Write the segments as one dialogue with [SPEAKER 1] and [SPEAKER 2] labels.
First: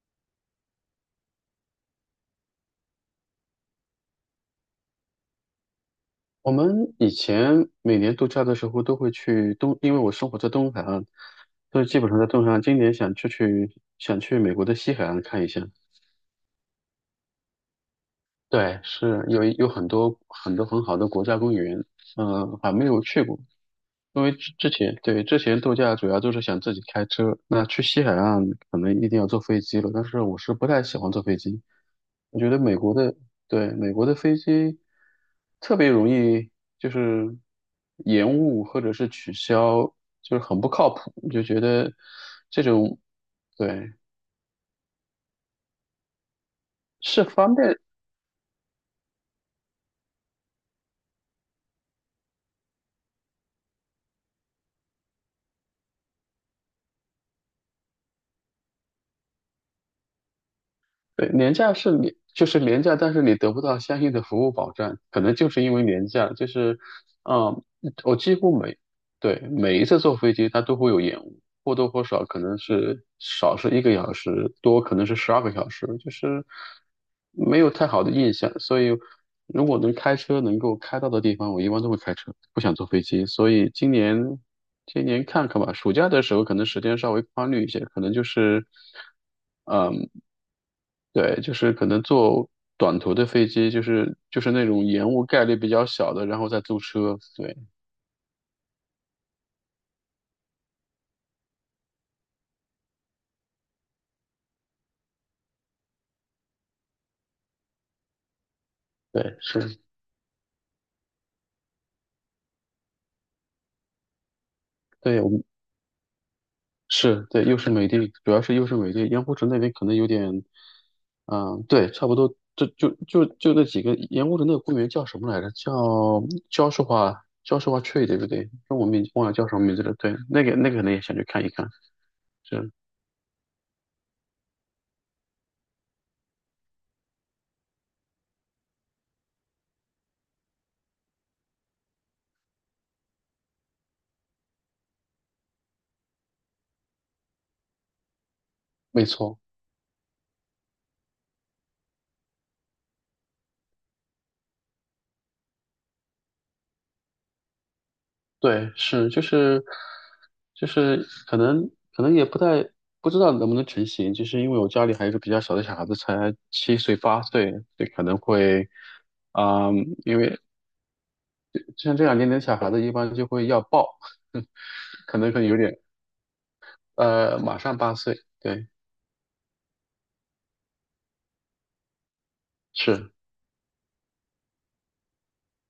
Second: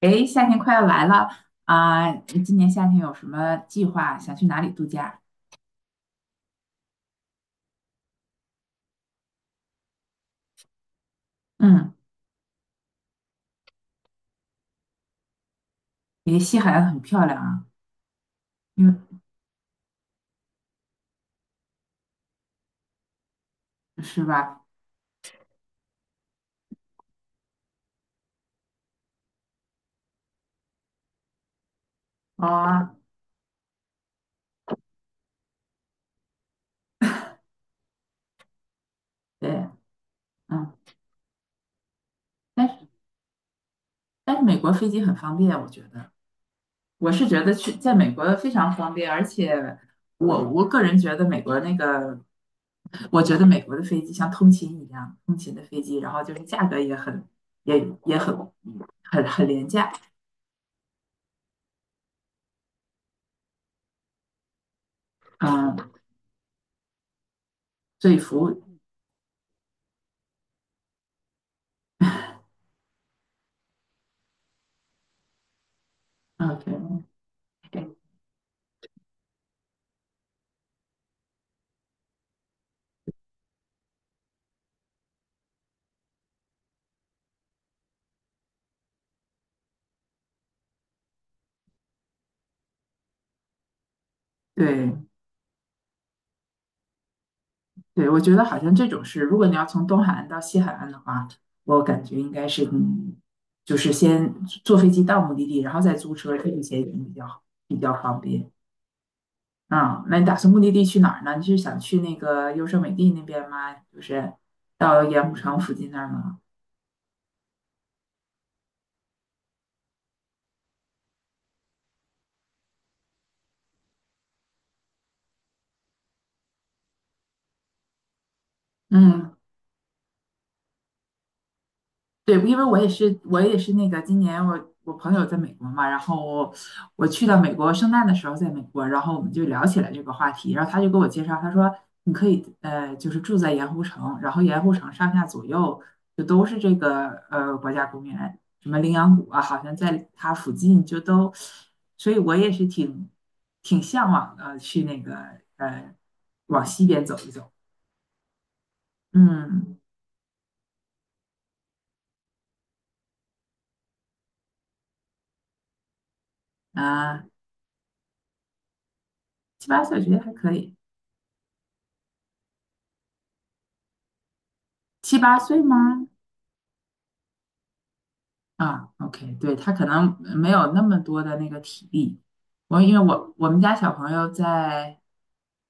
[SPEAKER 1] 诶，夏天快要来了啊。你今年夏天有什么计划？想去哪里度假？
[SPEAKER 2] 我们以前每年度假的时候都会去东，因为我生活在东海岸，所以
[SPEAKER 1] 嗯，
[SPEAKER 2] 基本上在东海岸。今年想出去，想去美国的西海岸看一下。
[SPEAKER 1] 因为西海岸很漂亮啊，
[SPEAKER 2] 对，
[SPEAKER 1] 因为
[SPEAKER 2] 是有很多很多很好的国家公园，嗯、还没有去过。因
[SPEAKER 1] 是
[SPEAKER 2] 为
[SPEAKER 1] 吧？
[SPEAKER 2] 之前度假主要就是想自己开车，那去西海岸可能一定要坐飞机了，但是我是不太喜欢坐飞机。我觉得
[SPEAKER 1] 啊，
[SPEAKER 2] 美国的飞机特别容易就是延误或者是取
[SPEAKER 1] 对，
[SPEAKER 2] 消，就是很不
[SPEAKER 1] 嗯，
[SPEAKER 2] 靠谱，就觉得这
[SPEAKER 1] 但是
[SPEAKER 2] 种。对，
[SPEAKER 1] 但是美国飞机很方便，我觉得。我
[SPEAKER 2] 是
[SPEAKER 1] 是觉得
[SPEAKER 2] 方
[SPEAKER 1] 去
[SPEAKER 2] 便。
[SPEAKER 1] 在美国非常方便，而且我个人觉得美国那个，我觉得美国的飞机像通勤一样，通勤的飞机，然后就是价格也也很廉价。
[SPEAKER 2] 对，廉价是你就是廉价，但是你得不到相应的服务保障，可能就是因为
[SPEAKER 1] 嗯，
[SPEAKER 2] 廉价，就是，嗯，
[SPEAKER 1] 所
[SPEAKER 2] 我
[SPEAKER 1] 以
[SPEAKER 2] 几
[SPEAKER 1] 服
[SPEAKER 2] 乎
[SPEAKER 1] 务。
[SPEAKER 2] 每，对，每一次坐飞机它都会有延误，或多或少可能是少是1个小时，多可能是12个小时，就是
[SPEAKER 1] 嗯，
[SPEAKER 2] 没有太好
[SPEAKER 1] 对
[SPEAKER 2] 的印象。所以如果能开车能够开到的地方，我一般都会开车，不想坐飞机。所以今年看看吧，暑假的时候可能时间稍微宽裕一些，可能就是。嗯。对，就是可能坐短途的飞机，就是那种
[SPEAKER 1] 对。
[SPEAKER 2] 延误概率比较小的，然后再租车。对
[SPEAKER 1] 对，我觉得好像这种是，如果你要从东海岸到西海岸的话，我感觉应该是，就是先坐飞机到目的地，然后再租车，这一些也比较好比较方便。
[SPEAKER 2] 对是。
[SPEAKER 1] 啊，那你打算目的地去哪儿呢？你是想去那个优胜美地那边吗？就是到
[SPEAKER 2] 对
[SPEAKER 1] 盐
[SPEAKER 2] 我
[SPEAKER 1] 湖
[SPEAKER 2] 们
[SPEAKER 1] 城附近那儿吗？
[SPEAKER 2] 是。对，又是美的，主要是又是美的，盐湖城那边可能有点，嗯，对，差不多，就那几个盐湖城那个公园叫什么来着？叫焦树华 Tree 对不对？那我名忘了
[SPEAKER 1] 嗯，
[SPEAKER 2] 叫什么名字了。对，那个那个可能也想去看一看，
[SPEAKER 1] 对，因为
[SPEAKER 2] 是。
[SPEAKER 1] 我也是那个今年我朋友在美国嘛。然后我去到美国圣诞的时候在美国，然后我们就聊起来这个话题，然后他就给我介绍，他说你可以就是住在盐湖城，然后盐湖城上下左右就都是这个国家公园，什么羚
[SPEAKER 2] 没
[SPEAKER 1] 羊谷
[SPEAKER 2] 错。
[SPEAKER 1] 啊，好像在它附近就都。所以我也是挺向往的去那个呃往西边走一走。
[SPEAKER 2] 对，是就是
[SPEAKER 1] 嗯
[SPEAKER 2] 就是可能也不太不知道能不能成型，就是因为我家里还有一个比较小的小孩子，才7岁八
[SPEAKER 1] 啊，
[SPEAKER 2] 岁，所以可能会
[SPEAKER 1] 七
[SPEAKER 2] 啊、
[SPEAKER 1] 八岁我觉
[SPEAKER 2] 因
[SPEAKER 1] 得还
[SPEAKER 2] 为
[SPEAKER 1] 可以，
[SPEAKER 2] 像这样年龄的小孩子一般就会要抱。
[SPEAKER 1] 七
[SPEAKER 2] 可能
[SPEAKER 1] 八
[SPEAKER 2] 会有
[SPEAKER 1] 岁
[SPEAKER 2] 点
[SPEAKER 1] 吗？
[SPEAKER 2] 马上八岁，对，
[SPEAKER 1] 啊，OK，对，他可能没有那么多的那个体力。我因为
[SPEAKER 2] 是。
[SPEAKER 1] 我我们家小朋友在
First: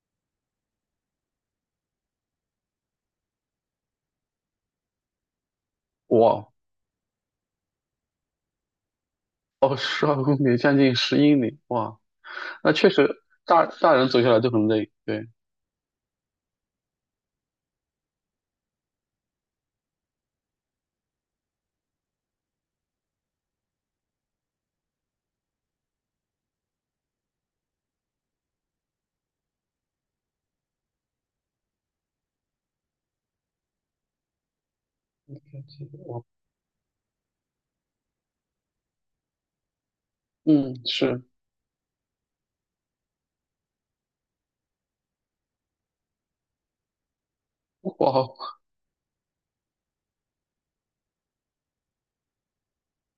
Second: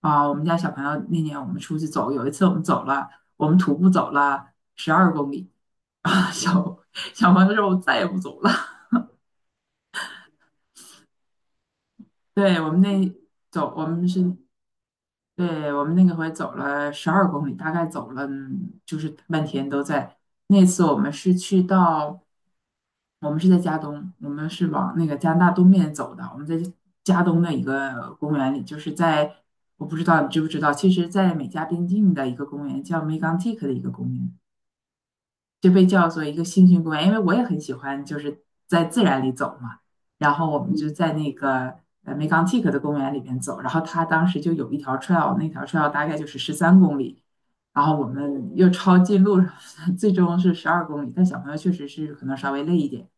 [SPEAKER 1] 啊，我们家小朋友那年我们出去走，有一次我们走了，我们徒步走了十二公里啊，
[SPEAKER 2] 哇。
[SPEAKER 1] 小朋友说我再也不走了。
[SPEAKER 2] 哦，12公里将近10英里，哇，
[SPEAKER 1] 对，
[SPEAKER 2] 那确实大
[SPEAKER 1] 我
[SPEAKER 2] 大
[SPEAKER 1] 们
[SPEAKER 2] 人走下
[SPEAKER 1] 是，
[SPEAKER 2] 来都很累，对，
[SPEAKER 1] 对，我们那个回走了十二公里，大概走了就是半天都在。那次我们是去到。我们是在加东，我们是往那个加拿大东面走的。我们在加东的一个公园里，就是在我不知道你知不知道，其实，在美加边境的一个公园叫 Megantic 的一个公园，就被叫做一个星星公园，因为我也很喜欢就是在自然里走嘛。然后我
[SPEAKER 2] 嗯，
[SPEAKER 1] 们就在
[SPEAKER 2] 是。
[SPEAKER 1] 那个Megantic 的公园里面走，然后它当时就有一条 trail，那条 trail 大概就是13公里。然后我们
[SPEAKER 2] 哇，
[SPEAKER 1] 又抄近路。最终是12公里，但小朋友确实是可能稍微累一点。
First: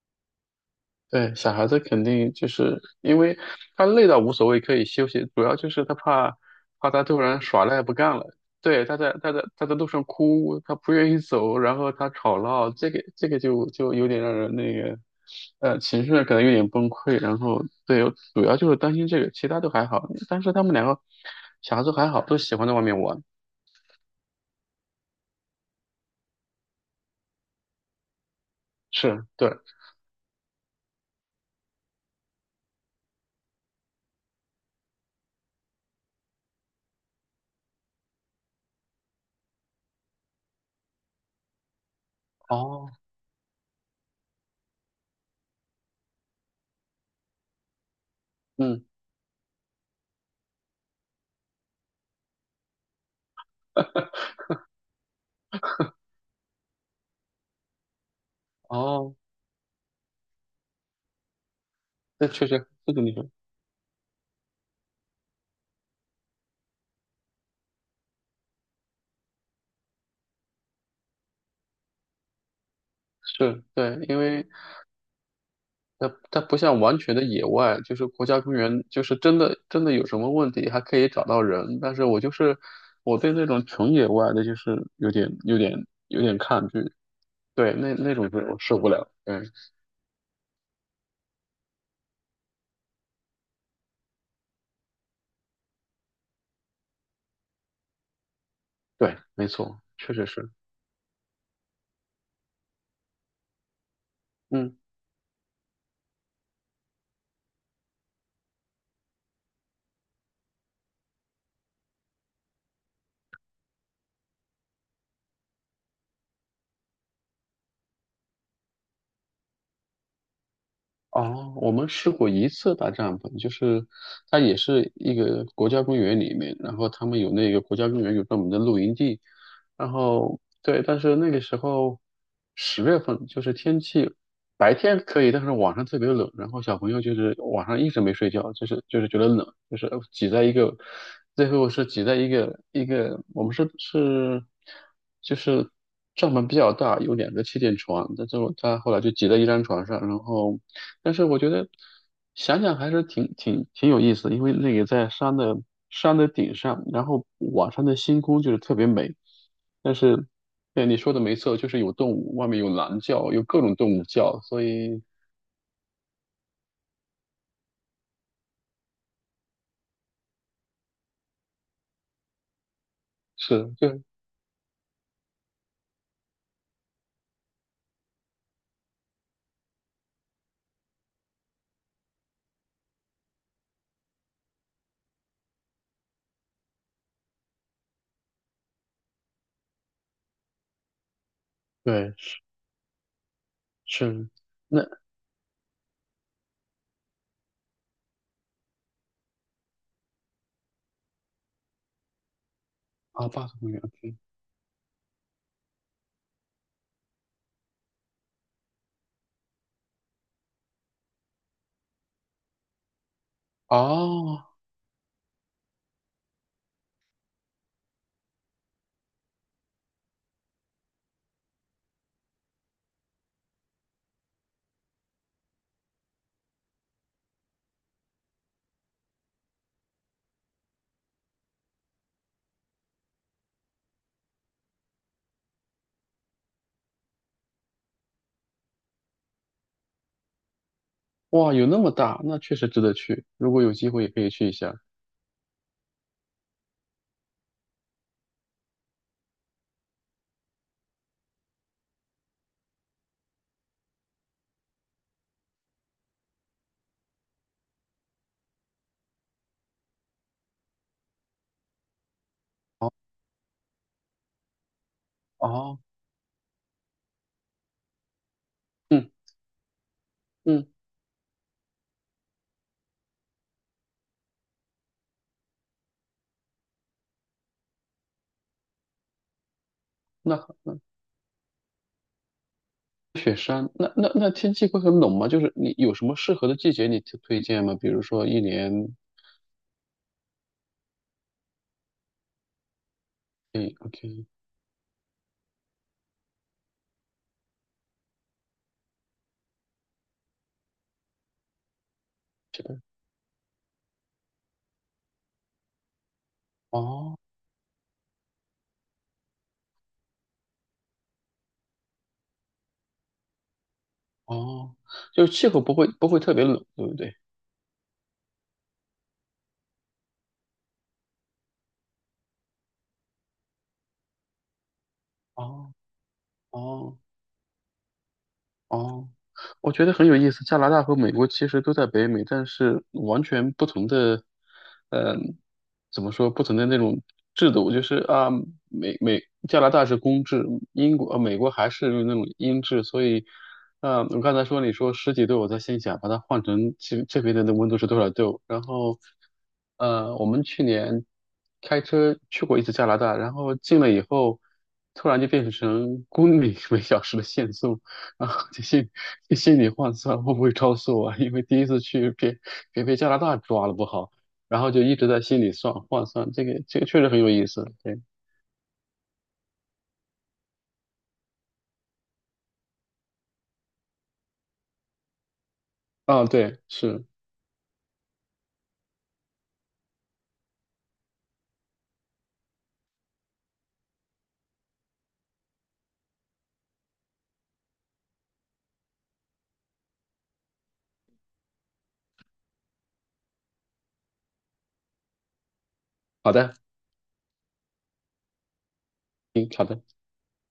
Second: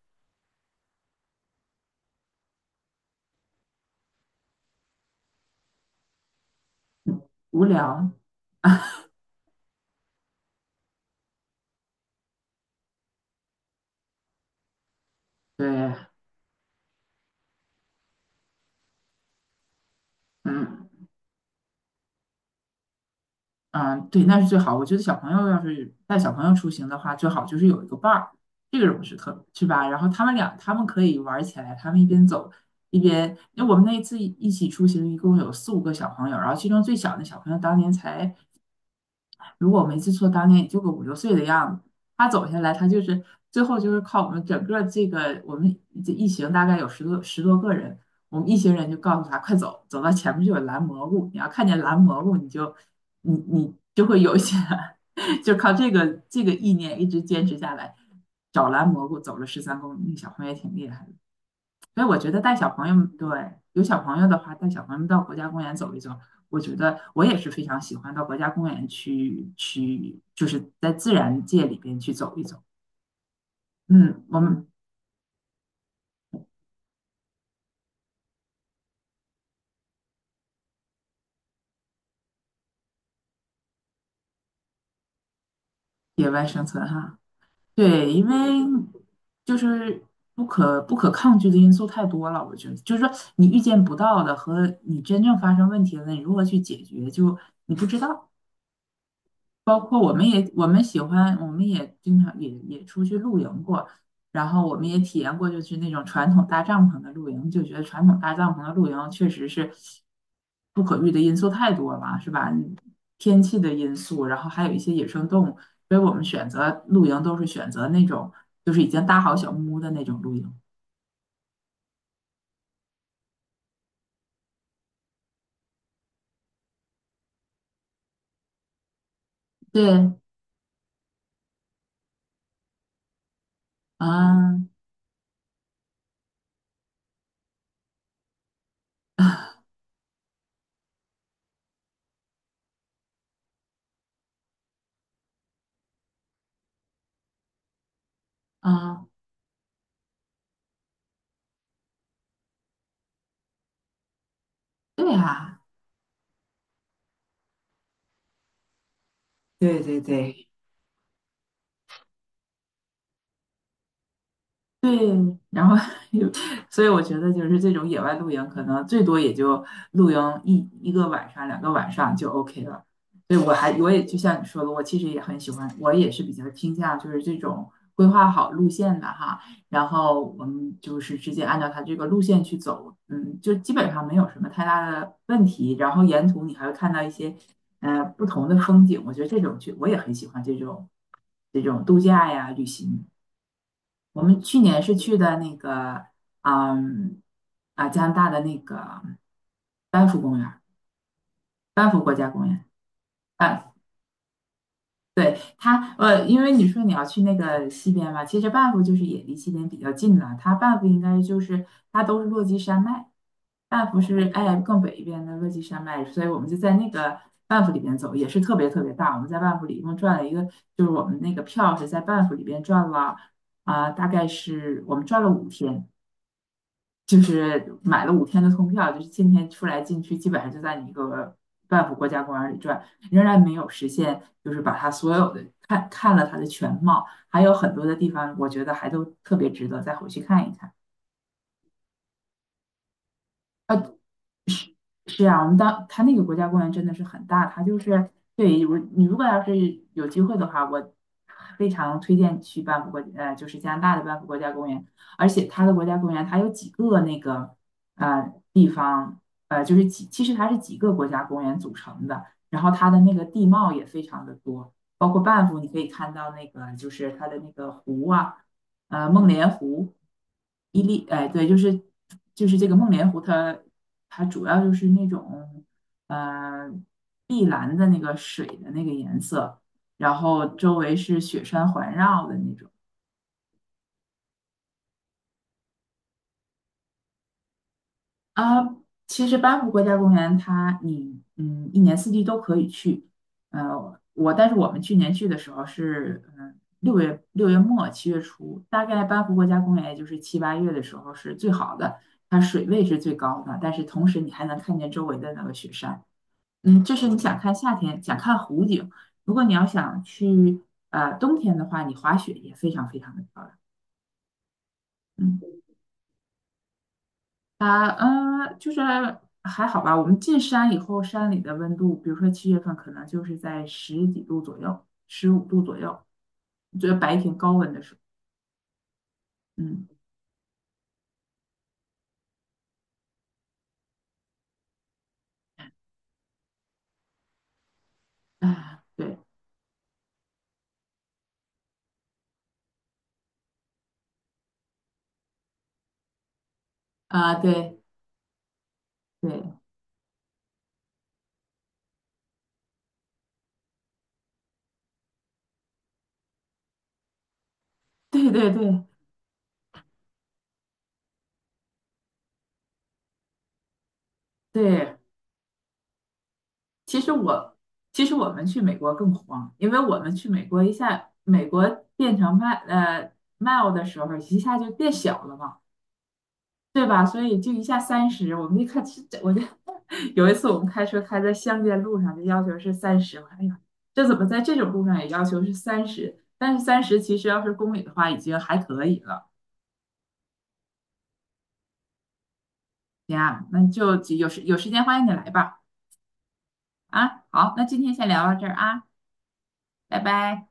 [SPEAKER 2] 对，小孩子肯定就是因为他累到无所谓，可以休息，主要就是他怕他突然耍
[SPEAKER 1] 无
[SPEAKER 2] 赖不
[SPEAKER 1] 聊。
[SPEAKER 2] 干了。对，他在路上哭，他不愿意走，然后他吵闹，这个就有点让人那个，
[SPEAKER 1] 对，
[SPEAKER 2] 呃，情绪上可能有点崩溃。然后对，主要就是担心这个，其他都还好。但是他们两个
[SPEAKER 1] 嗯
[SPEAKER 2] 小孩子还好，都喜欢在外面玩。
[SPEAKER 1] 嗯，对，那是最好。我觉得小朋友要是带小朋友出行的话，最好就是有一个伴儿，这个不是
[SPEAKER 2] 是，
[SPEAKER 1] 特
[SPEAKER 2] 对。
[SPEAKER 1] 是吧？然后他们俩他们可以玩起来，他们一边走一边，因为我们那一次一起出行，一共有四五个小朋友，然后其中最小的小朋友当年才如果我没记错，当年也就个五六岁的样子。他走下来，他
[SPEAKER 2] 哦。
[SPEAKER 1] 就是最后就是靠我们整个这个我们这一行大概有十多个人，我们一行
[SPEAKER 2] 嗯。
[SPEAKER 1] 人就告诉他快走，走到前面就有蓝蘑菇，你要看见蓝蘑菇，你就会有一些 就靠这个意念一直坚持下来，找蓝蘑
[SPEAKER 2] 哦，
[SPEAKER 1] 菇走了十三公里，那小朋友也挺厉害的。所以我
[SPEAKER 2] 那
[SPEAKER 1] 觉得
[SPEAKER 2] 确
[SPEAKER 1] 带
[SPEAKER 2] 实，
[SPEAKER 1] 小朋
[SPEAKER 2] 这个
[SPEAKER 1] 友，
[SPEAKER 2] 你
[SPEAKER 1] 对，
[SPEAKER 2] 说
[SPEAKER 1] 有小朋友的话，带小朋友到国家公园走一走，我觉得我也是非常喜欢到国家公园去，就是在自然界里边去走一走。
[SPEAKER 2] 是。对，因
[SPEAKER 1] 嗯，我
[SPEAKER 2] 为。
[SPEAKER 1] 们
[SPEAKER 2] 它它不像完全的野外，就是国家公园，就是真的真的有什么问题还可以找到人。但是我就是我对那种纯野外的，就是有点有点有
[SPEAKER 1] 野
[SPEAKER 2] 点
[SPEAKER 1] 外生
[SPEAKER 2] 抗拒。
[SPEAKER 1] 存哈。
[SPEAKER 2] 对，那
[SPEAKER 1] 对，
[SPEAKER 2] 那
[SPEAKER 1] 因
[SPEAKER 2] 种就我受
[SPEAKER 1] 为
[SPEAKER 2] 不了。嗯，
[SPEAKER 1] 就是不可抗拒的因素太多了，我觉得就是说你预见不到的和你真正发生问题了，你如何去解决，就你不知道。
[SPEAKER 2] 对，没
[SPEAKER 1] 包
[SPEAKER 2] 错，
[SPEAKER 1] 括我
[SPEAKER 2] 确实
[SPEAKER 1] 们
[SPEAKER 2] 是。
[SPEAKER 1] 也我们喜欢，我们也经常也出去露营过，然后我
[SPEAKER 2] 嗯。
[SPEAKER 1] 们也体验过就是那种传统搭帐篷的露营，就觉得传统搭帐篷的露营确实是不可遇的因素太多了，是吧？天气的因素，然后还有一些野生动物，所以我们选择露营都是选择那种就是已经搭好小木屋的那种露营。
[SPEAKER 2] 哦，我们试过一次搭帐篷，就是它也是一个国家公园里面，然后他们有那个国家公园有专门的露营地。然
[SPEAKER 1] 对，
[SPEAKER 2] 后对，但是那个时候10月份就是天气
[SPEAKER 1] 啊
[SPEAKER 2] 白天可以，但是晚上特别冷，然后小朋友就是晚上一直没睡觉，就是觉得冷，就是挤在一个，最后是挤在一个一个，我们是就是帐篷比较大，有两个气垫床，但是我他后来
[SPEAKER 1] 啊，
[SPEAKER 2] 就挤在一张床上，然后但是我觉得想想还是挺有意思的因为那个在
[SPEAKER 1] 对
[SPEAKER 2] 山的
[SPEAKER 1] 啊，
[SPEAKER 2] 山的顶上，然后晚上的星空就是特别美。
[SPEAKER 1] 对
[SPEAKER 2] 但
[SPEAKER 1] 对
[SPEAKER 2] 是，
[SPEAKER 1] 对
[SPEAKER 2] 对你说的没错，就是有动物，外面有狼叫，有各种动物叫，所以
[SPEAKER 1] 对，然后所以我觉得就是这种野外露营，可能最多也就露营一个晚上、两个晚上就 OK 了。对，
[SPEAKER 2] 是，
[SPEAKER 1] 我
[SPEAKER 2] 就
[SPEAKER 1] 也就像你说的，我其实也很喜欢，我也是比较倾向就是这种规划好路线的哈，然后我们就是直接按照它这个路线去走，就基本上没有什么太大的问题。然后沿途你还会看到一些不同的风景，我觉得这种去我也很喜欢这种度
[SPEAKER 2] 对，
[SPEAKER 1] 假
[SPEAKER 2] 是
[SPEAKER 1] 呀旅行。我
[SPEAKER 2] 是，
[SPEAKER 1] 们去
[SPEAKER 2] 那
[SPEAKER 1] 年是去的那个，嗯，加拿大的那个班夫公园儿班夫国家公园。
[SPEAKER 2] 啊，巴斯公
[SPEAKER 1] 啊，
[SPEAKER 2] 园，OK,
[SPEAKER 1] 对。因为你说你要去那个西边嘛，其实班夫就是也离西边比较近了。班夫应该就是它都是落基山脉，班夫是
[SPEAKER 2] 哦，
[SPEAKER 1] 更北一边的落基山脉，所以我们就在那个班夫里边走，也是特别特别大。我们在班夫里一共转了一个，就是我们那个票是在班夫里边转了大概是我们转了五天。就是买了五天的通票，就是今天出来进去，基本上就在你一个半幅国家公园里转，仍然没有实现，就是把它所有的看看了它的全貌，还有很多的地方，我觉得还都特别值得再回去看一看。
[SPEAKER 2] 哇，有那么大，那确实值得去，如果有
[SPEAKER 1] 啊，
[SPEAKER 2] 机会也可以去一下。
[SPEAKER 1] 是啊，我们当它那个国家公园真的是很大，它就是对我你如果要是有机会的话，我非常推荐去班夫国呃就是加拿大的班夫国家公园，而且它的国家公园它有几个那个地方就是其实它是几个国家公园组成的，然后它的那个地貌也非常的多，包括班夫你可
[SPEAKER 2] 哦，
[SPEAKER 1] 以看到那个就是它的那个湖啊。
[SPEAKER 2] 嗯
[SPEAKER 1] 梦莲湖、
[SPEAKER 2] 嗯，
[SPEAKER 1] 伊利，哎，对，就是这个梦莲湖它，主要就是那种呃碧蓝的那个水的那个颜色，然
[SPEAKER 2] 那
[SPEAKER 1] 后周
[SPEAKER 2] 那
[SPEAKER 1] 围是雪山环绕的那种。
[SPEAKER 2] 雪山，那天气会很冷吗？就是你有什么适合的季节你推荐吗？比如说一
[SPEAKER 1] 啊，
[SPEAKER 2] 年，
[SPEAKER 1] 其实班夫国家公园你一年四季都可以去。
[SPEAKER 2] 诶，OK,
[SPEAKER 1] 但是我们去年去的时候是6月末7月初，大概班夫国家公园也就是七八月的时候是最好的，它
[SPEAKER 2] 这
[SPEAKER 1] 水
[SPEAKER 2] 边，
[SPEAKER 1] 位是最高的，但是同时你还能看见周围的那个雪山。嗯，这是
[SPEAKER 2] 哦
[SPEAKER 1] 你想看夏天想看湖景。如果你要想去冬天的话，你滑雪也非常非常的漂亮。
[SPEAKER 2] 哦，就是气
[SPEAKER 1] 嗯。
[SPEAKER 2] 候不会特别冷，对不对？
[SPEAKER 1] 啊，就是还好吧。我们进山以后，山里的温度，比如说7月份，可能就是在十几度左右，15度
[SPEAKER 2] 哦。
[SPEAKER 1] 左右，觉得
[SPEAKER 2] 哦。
[SPEAKER 1] 白天高温的时候。
[SPEAKER 2] 哦，我觉
[SPEAKER 1] 嗯，
[SPEAKER 2] 得很有意思。加拿大和美国其实都在北美，但是完全不同的，嗯、怎么说，不同的那种制度，就是啊，
[SPEAKER 1] 啊，
[SPEAKER 2] 美
[SPEAKER 1] 对，
[SPEAKER 2] 美加拿大是公制，美国还是那种英制，所以，啊，我刚才说你说十几度，我在心想把它换成这这
[SPEAKER 1] 啊，
[SPEAKER 2] 边的那温度
[SPEAKER 1] 对，
[SPEAKER 2] 是多少度，然后，
[SPEAKER 1] 对，
[SPEAKER 2] 呃，我们去年开车去过一次加拿大，然后进了以后，突然就变成公里每小时的限速。啊，
[SPEAKER 1] 对，对，
[SPEAKER 2] 这
[SPEAKER 1] 对，
[SPEAKER 2] 心这心理换算会不会超速啊？因为第一次去别被加拿大抓了不好，然后就一
[SPEAKER 1] 对。
[SPEAKER 2] 直在心里算换算，这个这个确
[SPEAKER 1] 其
[SPEAKER 2] 实
[SPEAKER 1] 实
[SPEAKER 2] 很有意
[SPEAKER 1] 我，
[SPEAKER 2] 思。对，
[SPEAKER 1] 其实我们去美国更慌，因为我们去美国一下，美国变成mile 的时候，一下就变小了嘛，
[SPEAKER 2] 啊，对，
[SPEAKER 1] 对
[SPEAKER 2] 是。
[SPEAKER 1] 吧？所以就一下三十，我们一看，这这我就有一次我们开车开在乡间路上，就要求是三十。我说，哎呀，这怎么在这种路上也要求是三十？但是三十其实要是公里的话，已经还可以了。行啊，那就有时间欢迎你来吧。
[SPEAKER 2] 好的，
[SPEAKER 1] 啊，好，那今天先聊到这儿啊。
[SPEAKER 2] 嗯，好的。
[SPEAKER 1] 拜拜。